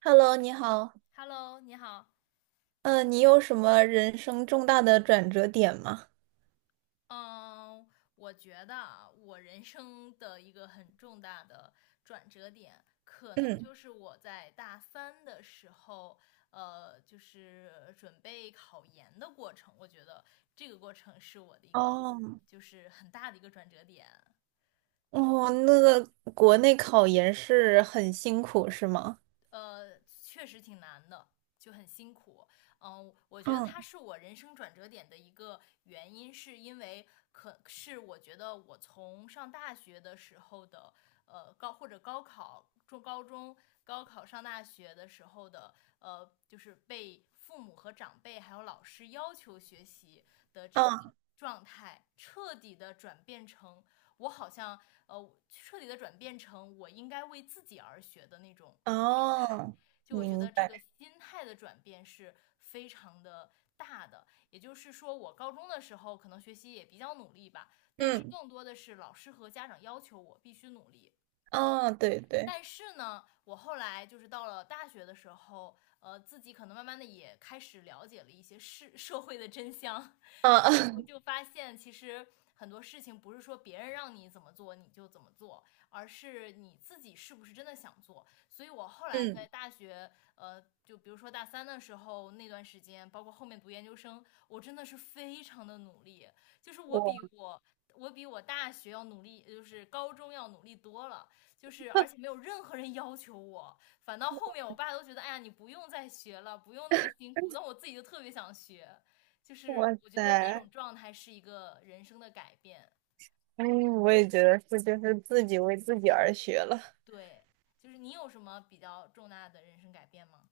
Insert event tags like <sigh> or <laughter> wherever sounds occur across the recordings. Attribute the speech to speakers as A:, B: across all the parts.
A: Hello，你好。
B: Hello，你好。
A: 嗯，你有什么人生重大的转折点吗？
B: 嗯，我觉得啊，我人生的一个很重大的转折点，可能
A: 嗯，
B: 就是我在大三的时候，就是准备考研的过程。我觉得这个过程是我的一个，
A: 哦，
B: 就是很大的一个转折点。
A: 哦，那个国内考研是很辛苦，是吗？
B: 确实挺难的，就很辛苦。我觉得
A: 嗯，
B: 它是我人生转折点的一个原因，是因为可是我觉得我从上大学的时候的高或者高考、中高中、高考上大学的时候的就是被父母和长辈还有老师要求学习的这个
A: 嗯
B: 状态，彻底的转变成我好像彻底的转变成我应该为自己而学的那种态。
A: 哦，
B: 就我觉
A: 明
B: 得这个
A: 白。
B: 心态的转变是非常的大的。也就是说，我高中的时候可能学习也比较努力吧，但是
A: 嗯，
B: 更多的是老师和家长要求我必须努力。
A: 哦，对对，
B: 但是呢，我后来就是到了大学的时候，自己可能慢慢的也开始了解了一些事，<laughs> 社会的真相，
A: 啊，
B: 然后就
A: <laughs>
B: 发现其实很多事情不是说别人让你怎么做你就怎么做，而是你自己是不是真的想做。所以我后来在
A: 嗯，
B: 大学，就比如说大三的时候那段时间，包括后面读研究生，我真的是非常的努力，就是我比
A: 我，
B: 我我比大学要努力，就是高中要努力多了。就是而且没有任何人要求我，反倒后面我爸都觉得，哎呀，你不用再学了，不用那么辛苦，但我自己就特别想学。就是
A: 哇
B: 我觉得那种
A: 塞，
B: 状态是一个人生的改变。
A: 嗯，我也觉得是，就是自己为自己而学了。
B: 对，就是你有什么比较重大的人生改变吗？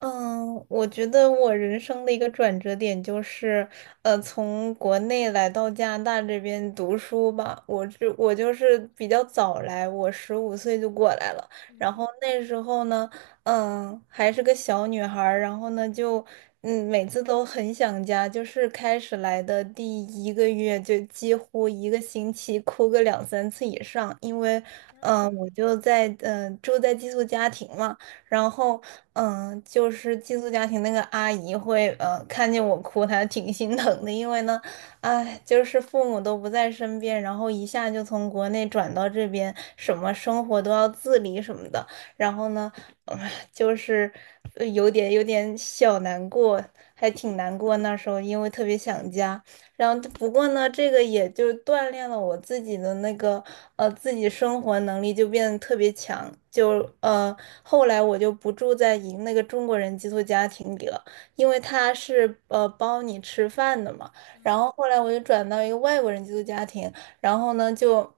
A: 嗯，我觉得我人生的一个转折点就是，从国内来到加拿大这边读书吧。我就是比较早来，我15岁就过来了。然
B: 嗯，
A: 后那时候呢，嗯，还是个小女孩儿。然后呢，就嗯，每次都很想家。就是开始来的第一个月，就几乎一个星期哭个两三次以上，因为，
B: 天
A: 嗯，
B: 呐。
A: 我就在住在寄宿家庭嘛。然后嗯，就是寄宿家庭那个阿姨会，看见我哭，她挺心疼的，因为呢，哎，就是父母都不在身边，然后一下就从国内转到这边，什么生活都要自理什么的，然后呢，就是有点小难过，还挺难过。那时候因为特别想家。然后不过呢，这个也就锻炼了我自己的那个自己生活能力，就变得特别强。就后来我就不住在一那个中国人寄宿家庭里了，因为他是包你吃饭的嘛。然
B: 嗯，
A: 后后来我就转到一个外国人寄宿家庭，然后呢就，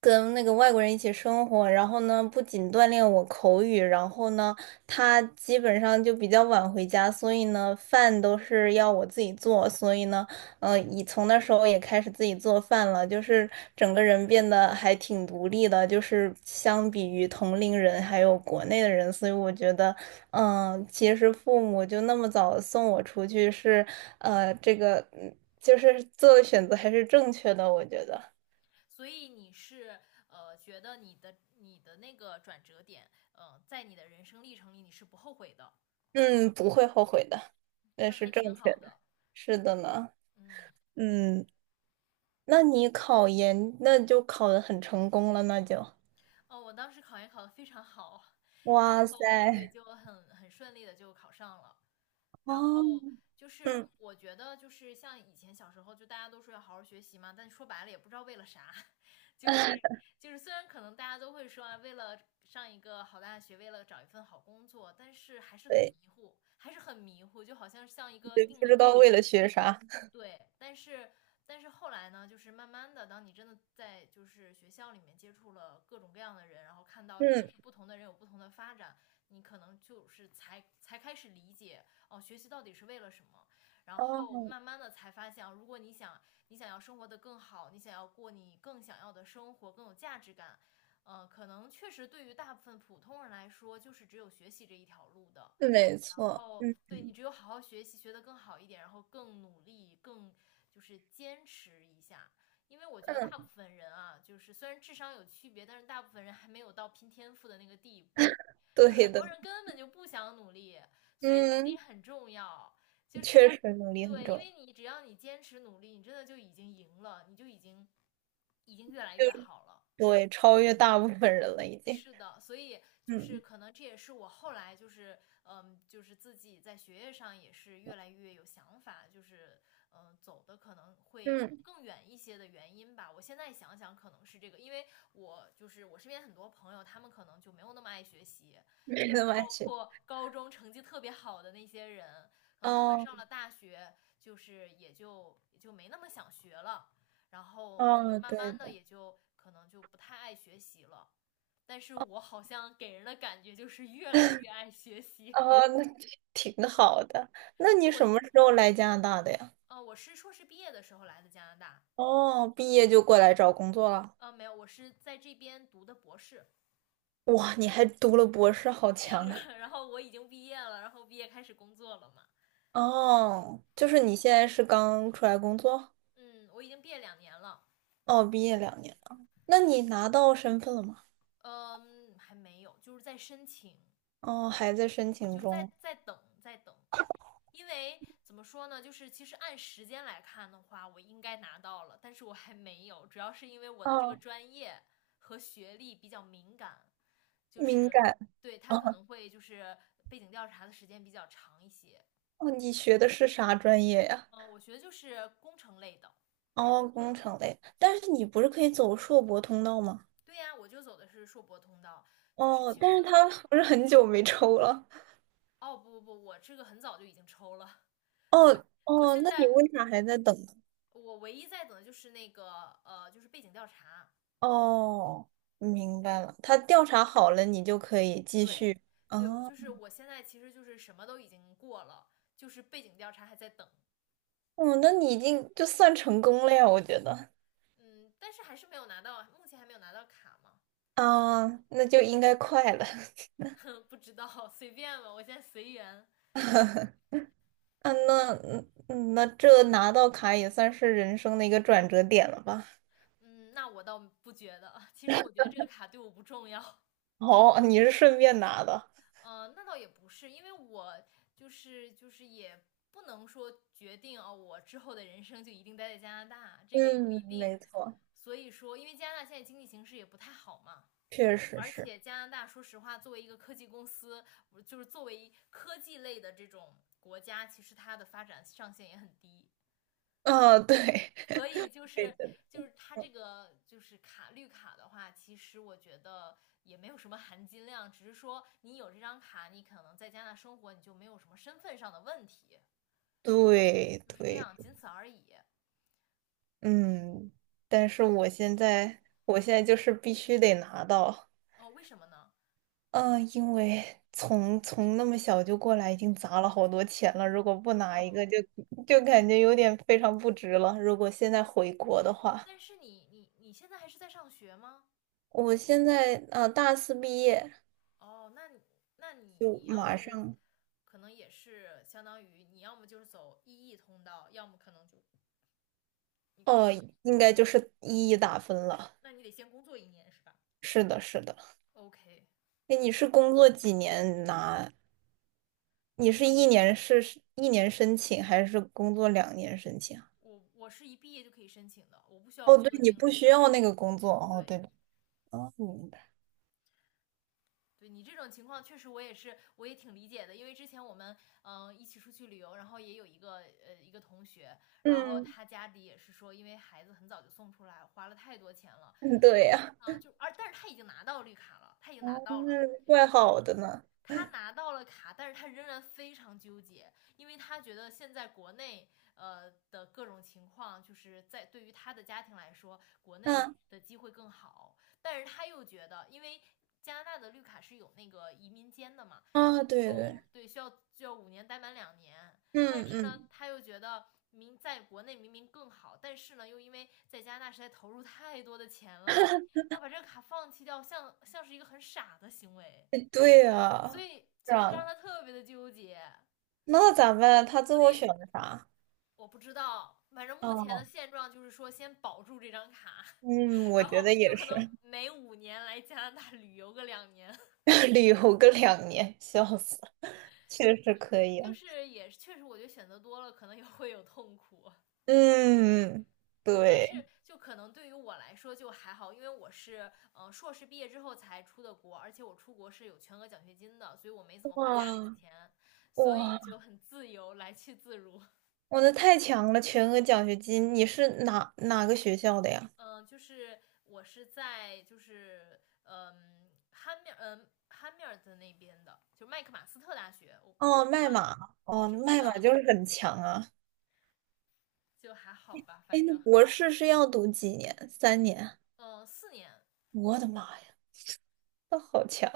A: 跟那个外国人一起生活，然后呢，不仅锻炼我口语，然后呢，他基本上就比较晚回家，所以呢，饭都是要我自己做，所以呢，嗯，以从那时候也开始自己做饭了，就是整个人变得还挺独立的，就是相比于同龄人还有国内的人，所以我觉得，其实父母就那么早送我出去是，这个就是做的选择还是正确的，我觉得，
B: 所以你是觉得你的那个转折点，在你的人生历程里你是不后悔的。
A: 嗯，不会后悔的，那
B: 那
A: 是
B: 还挺
A: 正确
B: 好
A: 的，
B: 的。
A: 是的呢，
B: 嗯。
A: 嗯，那你考研那就考得很成功了，那就，
B: 哦，我当时考研考得非常好，然
A: 哇
B: 后对，
A: 塞，
B: 就很顺利的就考上了。然
A: 哦，
B: 后就是
A: 嗯。
B: 我觉得就是像以前小时候，就大家都说要好好学习嘛，但说白了也不知道为了啥。<laughs> 就是
A: <laughs>
B: 就是虽然可能大家都会说啊，为了上一个好大学，为了找一份好工作，但是还是很
A: 对。
B: 迷糊，还是很迷糊，就好像像一个
A: 对，
B: 定
A: 不
B: 理
A: 知道
B: 公
A: 为
B: 式
A: 了
B: 一样。
A: 学啥。
B: 对。但是后来呢，就是慢慢的，当你真的在就是学校里面接触了各种各样的人，然后看到真的
A: 嗯，
B: 是不同的人有不同的发展，你可能就是才开始理解哦，学习到底是为了什么。然
A: 哦，
B: 后慢慢的才发现啊，如果你想要生活的更好，你想要过你更想要的生活，更有价值感，可能确实对于大部分普通人来说，就是只有学习这一条路的。
A: 是没
B: 然
A: 错，
B: 后
A: 嗯
B: 对，你只有好好学习，学得更好一点，然后更努力，更就是坚持一下。因为我觉得大部
A: 嗯，
B: 分人啊，就是虽然智商有区别，但是大部分人还没有到拼天赋的那个地步。就
A: 对
B: 很多
A: 的，
B: 人根本就不想努力，所以努力
A: 嗯，
B: 很重要。就
A: 确
B: 是
A: 实能力很
B: 对，
A: 重
B: 因
A: 要，
B: 为你只要你坚持努力，你真的就已经赢了，你就已经越来
A: 就
B: 越好了。
A: 对，超越大部分人了已经。
B: 是的。所以就是
A: 嗯
B: 可能这也是我后来就是就是自己在学业上也是越来越有想法，就是走的可能会
A: 嗯，
B: 更远一些的原因吧。我现在想想，可能是这个，因为我就是我身边很多朋友，他们可能就没有那么爱学习，
A: 没 <laughs>
B: 就
A: 得
B: 是
A: 关
B: 包
A: 学，
B: 括高中成绩特别好的那些人，可能他们
A: 哦
B: 上了大学，就是也就没那么想学了，然后就是
A: 哦，
B: 慢
A: 对
B: 慢的
A: 的，
B: 也就可能就不太爱学习了。但是我好像给人的感觉就是越来越爱学习。
A: 哦，那挺好的。那你
B: 我
A: 什么时候来加拿大的呀？
B: 我是硕士毕业的时候来的加拿大。
A: 哦，毕业就过来找工作了。
B: 没有，我是在这边读的博士。
A: 哇，你还读了博士，好
B: 是，
A: 强啊！
B: 然后我已经毕业了，然后毕业开始工作了嘛。
A: 哦，就是你现在是刚出来工作？
B: 嗯，我已经毕业两年了。
A: 哦，毕业两年。那你拿到身份了吗？
B: 嗯，还没有，就是在申请，
A: 哦，还在申请
B: 就在
A: 中。
B: 在等在等。因为怎么说呢，就是其实按时间来看的话，我应该拿到了，但是我还没有，主要是因为我的这个
A: 哦，
B: 专业和学历比较敏感，就
A: 敏
B: 是
A: 感。
B: 对他可
A: 哦，
B: 能会就是背景调查的时间比较长一些。
A: 哦你学的是啥专业呀？
B: 嗯、我学的就是工程类的。
A: 哦，工程类。但是你不是可以走硕博通道吗？
B: 对呀，我就走的是硕博通道。就是
A: 哦，
B: 其实
A: 但是
B: 就是。
A: 他不是很久没抽了。
B: 哦，不不不，我这个很早就已经抽了。
A: 哦
B: 我
A: 哦，
B: 现
A: 那你
B: 在
A: 为啥还在等呢？
B: 我唯一在等的就是那个就是背景调查。
A: 哦，明白了。他调查好了，你就可以继
B: 对。
A: 续。
B: 对，
A: 哦，
B: 就是我现在其实就是什么都已经过了，就是背景调查还在等。
A: 哦，那你已经就算成功了呀，我觉得。
B: 嗯，但是还是没有拿到，目前还没有拿到卡嘛。
A: 啊，那就应该快了。<laughs>
B: 嗯不知道，<laughs> 随便吧，我现在随缘。
A: 嗯，那这拿到卡也算是人生的一个转折点了吧？
B: 嗯，那我倒不觉得，其实我觉得这个卡对我不重要。嗯。
A: <laughs> 哦，你是顺便拿的。
B: 那倒也不是，因为我就是也不能说决定啊。哦，我之后的人生就一定待在加拿大，这个也不一
A: 嗯，
B: 定。
A: 没错，
B: 所以说，因为加拿大现在经济形势也不太好嘛。
A: 确实
B: 而
A: 是。
B: 且加拿大，说实话，作为一个科技公司，就是作为科技类的这种国家，其实它的发展上限也很低。
A: 啊，对，
B: 所以就
A: <laughs> 对
B: 是
A: 的，
B: 就是它这个就是卡绿卡的话，其实我觉得也没有什么含金量，只是说你有这张卡，你可能在加拿大生活，你就没有什么身份上的问题，
A: 对
B: 就是这
A: 对，
B: 样，仅此而已。
A: 嗯，但是我现在，我现在就是必须得拿到，
B: 哦，为什么呢？
A: 嗯、因为从那么小就过来，已经砸了好多钱了，如果不拿一
B: 哦，
A: 个就，就感觉有点非常不值了。如果现在回国的话，
B: 但是你你现在还是在上学吗？
A: 我现在大四毕业，
B: 哦，那你
A: 就
B: 要
A: 马
B: 是
A: 上
B: 可能也是相当于你，要么就是走 EE 通道，要么可能就你可
A: 哦，
B: 以。
A: 应该就是一一打分了。
B: 那你得先工作1年是吧
A: 是的，是的。
B: ？OK。
A: 哎，你是工作几年拿？你是一年是一年申请，还是工作两年申请啊？
B: 我是一毕业就可以申请的，我不需要
A: 哦，
B: 工
A: 对，
B: 作
A: 你
B: 经
A: 不
B: 历。
A: 需要那个工作。哦，
B: 对。
A: 对的。哦，明白。
B: 对你这种情况，确实我也是，我也挺理解的。因为之前我们一起出去旅游，然后也有一个同学，然后
A: 嗯，
B: 他家里也是说，因为孩子很早就送出来，花了太多钱了。
A: 嗯对呀。
B: 但是他已经拿到绿卡了，他已经拿
A: 哦，
B: 到了，
A: 那怪好的呢。
B: 他拿到了卡，但是他仍然非常纠结。因为他觉得现在国内的各种情况，就是在对于他的家庭来说，国内
A: 嗯
B: 的机会更好。但是他又觉得，因为加拿大的绿卡是有那个移民监的嘛，
A: 啊，
B: 然
A: 对对，
B: 后对，需要五年待满两年。但
A: 嗯
B: 是呢，
A: 嗯，
B: 他又觉得。明在国内明明更好，但是呢，又因为在加拿大实在投入太多的钱了，要把这个卡放弃掉，像是一个很傻的行为。
A: 哎对
B: 所
A: 呀，
B: 以
A: 是
B: 所以就
A: 啊，
B: 让他特别的纠结。
A: 那咋办？他最
B: 所
A: 后
B: 以
A: 选的啥？
B: 我不知道，反正目前的
A: 哦
B: 现状就是说先保住这张卡，
A: 嗯，我
B: 然
A: 觉
B: 后
A: 得
B: 有
A: 也
B: 可
A: 是，
B: 能每五年来加拿大旅游个两年。
A: <laughs> 旅游个2年，笑死了。确实可以
B: 就
A: 啊。
B: 是也确实我觉得选择多了可能也会有痛苦。
A: 嗯，
B: 就但
A: 对，
B: 是就可能对于我来说就还好，因为我是硕士毕业之后才出的国，而且我出国是有全额奖学金的，所以我没怎么花家里的
A: 哇，
B: 钱，所以
A: 哇，
B: 就很自由，来去自如。
A: 我的太强了，全额奖学金，你是哪个学校的呀？
B: 嗯、就是我是在就是汉密尔顿那边的，就麦克马斯特大学，我不
A: 哦，
B: 知
A: 麦
B: 道你
A: 马，
B: 你
A: 哦，
B: 知不知
A: 麦马
B: 道。
A: 就是很强啊。
B: 就还好吧，
A: 哎，
B: 反
A: 那
B: 正
A: 博士是要读几年？三年？
B: 嗯4年。
A: 我的妈呀，那好强！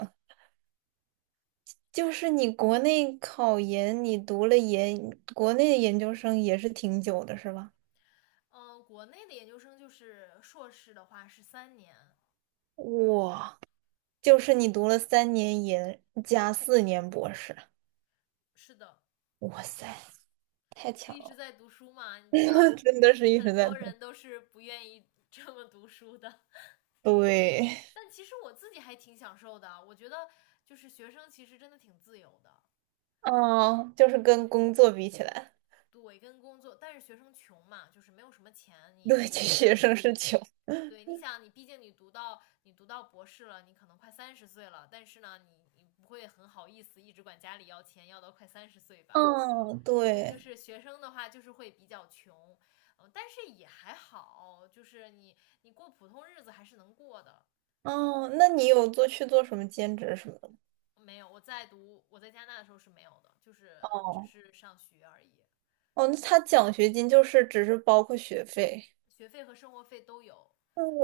A: 就是你国内考研，你读了研，国内的研究生也是挺久的，是吧？
B: 嗯国内的研究生就是硕士的话是3年。
A: 哇，就是你读了三年研加4年博士，
B: 是的，
A: 哇塞，太
B: 就
A: 强
B: 一直
A: 了！
B: 在读书嘛。你知道
A: <laughs>
B: 很多
A: 真的是一
B: 很
A: 直在
B: 多
A: 读。
B: 人都是不愿意这么读书的，
A: 对，
B: 但其实我自己还挺享受的。我觉得就是学生其实真的挺自由的。
A: 哦，就是跟工作比起来，
B: 对，跟工作，但是学生穷嘛，就是没有什么钱。你
A: 对，其实学生是
B: 你
A: 穷。
B: 对，你想你毕竟你读到博士了，你可能快三十岁了，但是呢，你不会很好意思一直管家里要钱，要到快三十岁吧。
A: 嗯，
B: 所以就
A: 对，
B: 是学生的话，就是会比较穷。嗯，但是也还好，就是你过普通日子还是能过的。
A: 哦，那你有做去做什么兼职什么的
B: 没有，我在加拿大的时候是没有的，就
A: 吗？
B: 是只
A: 哦，
B: 是上学而已。
A: 哦，那他奖学金就是只是包括学费，
B: 学费和生活费都有。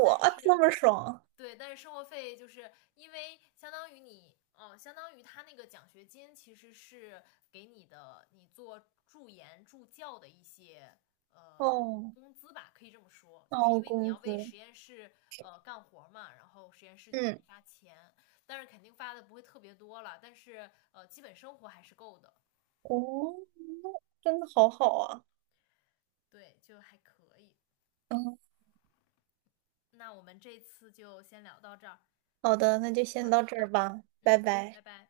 A: 哇，
B: 但
A: 这
B: 是
A: 么爽！
B: 对，但是生活费就是因为相当于你，相当于他那个奖学金其实是给你的，你做助研助教的一些呃
A: 哦，
B: 工资吧，可以这么说。就是
A: 哦，
B: 因为你
A: 工
B: 要为
A: 资，
B: 实验室干活嘛，然后实验室就给
A: 嗯，
B: 你发钱，但是肯定发的不会特别多了，但是基本生活还是够的。
A: 哦，真的好好啊。
B: 对，就还可以。
A: 嗯。
B: 那我们这次就先聊到这儿。
A: 好的，那就先
B: 好
A: 到这
B: 的。
A: 儿吧，拜
B: 嗯。
A: 拜。
B: 拜拜。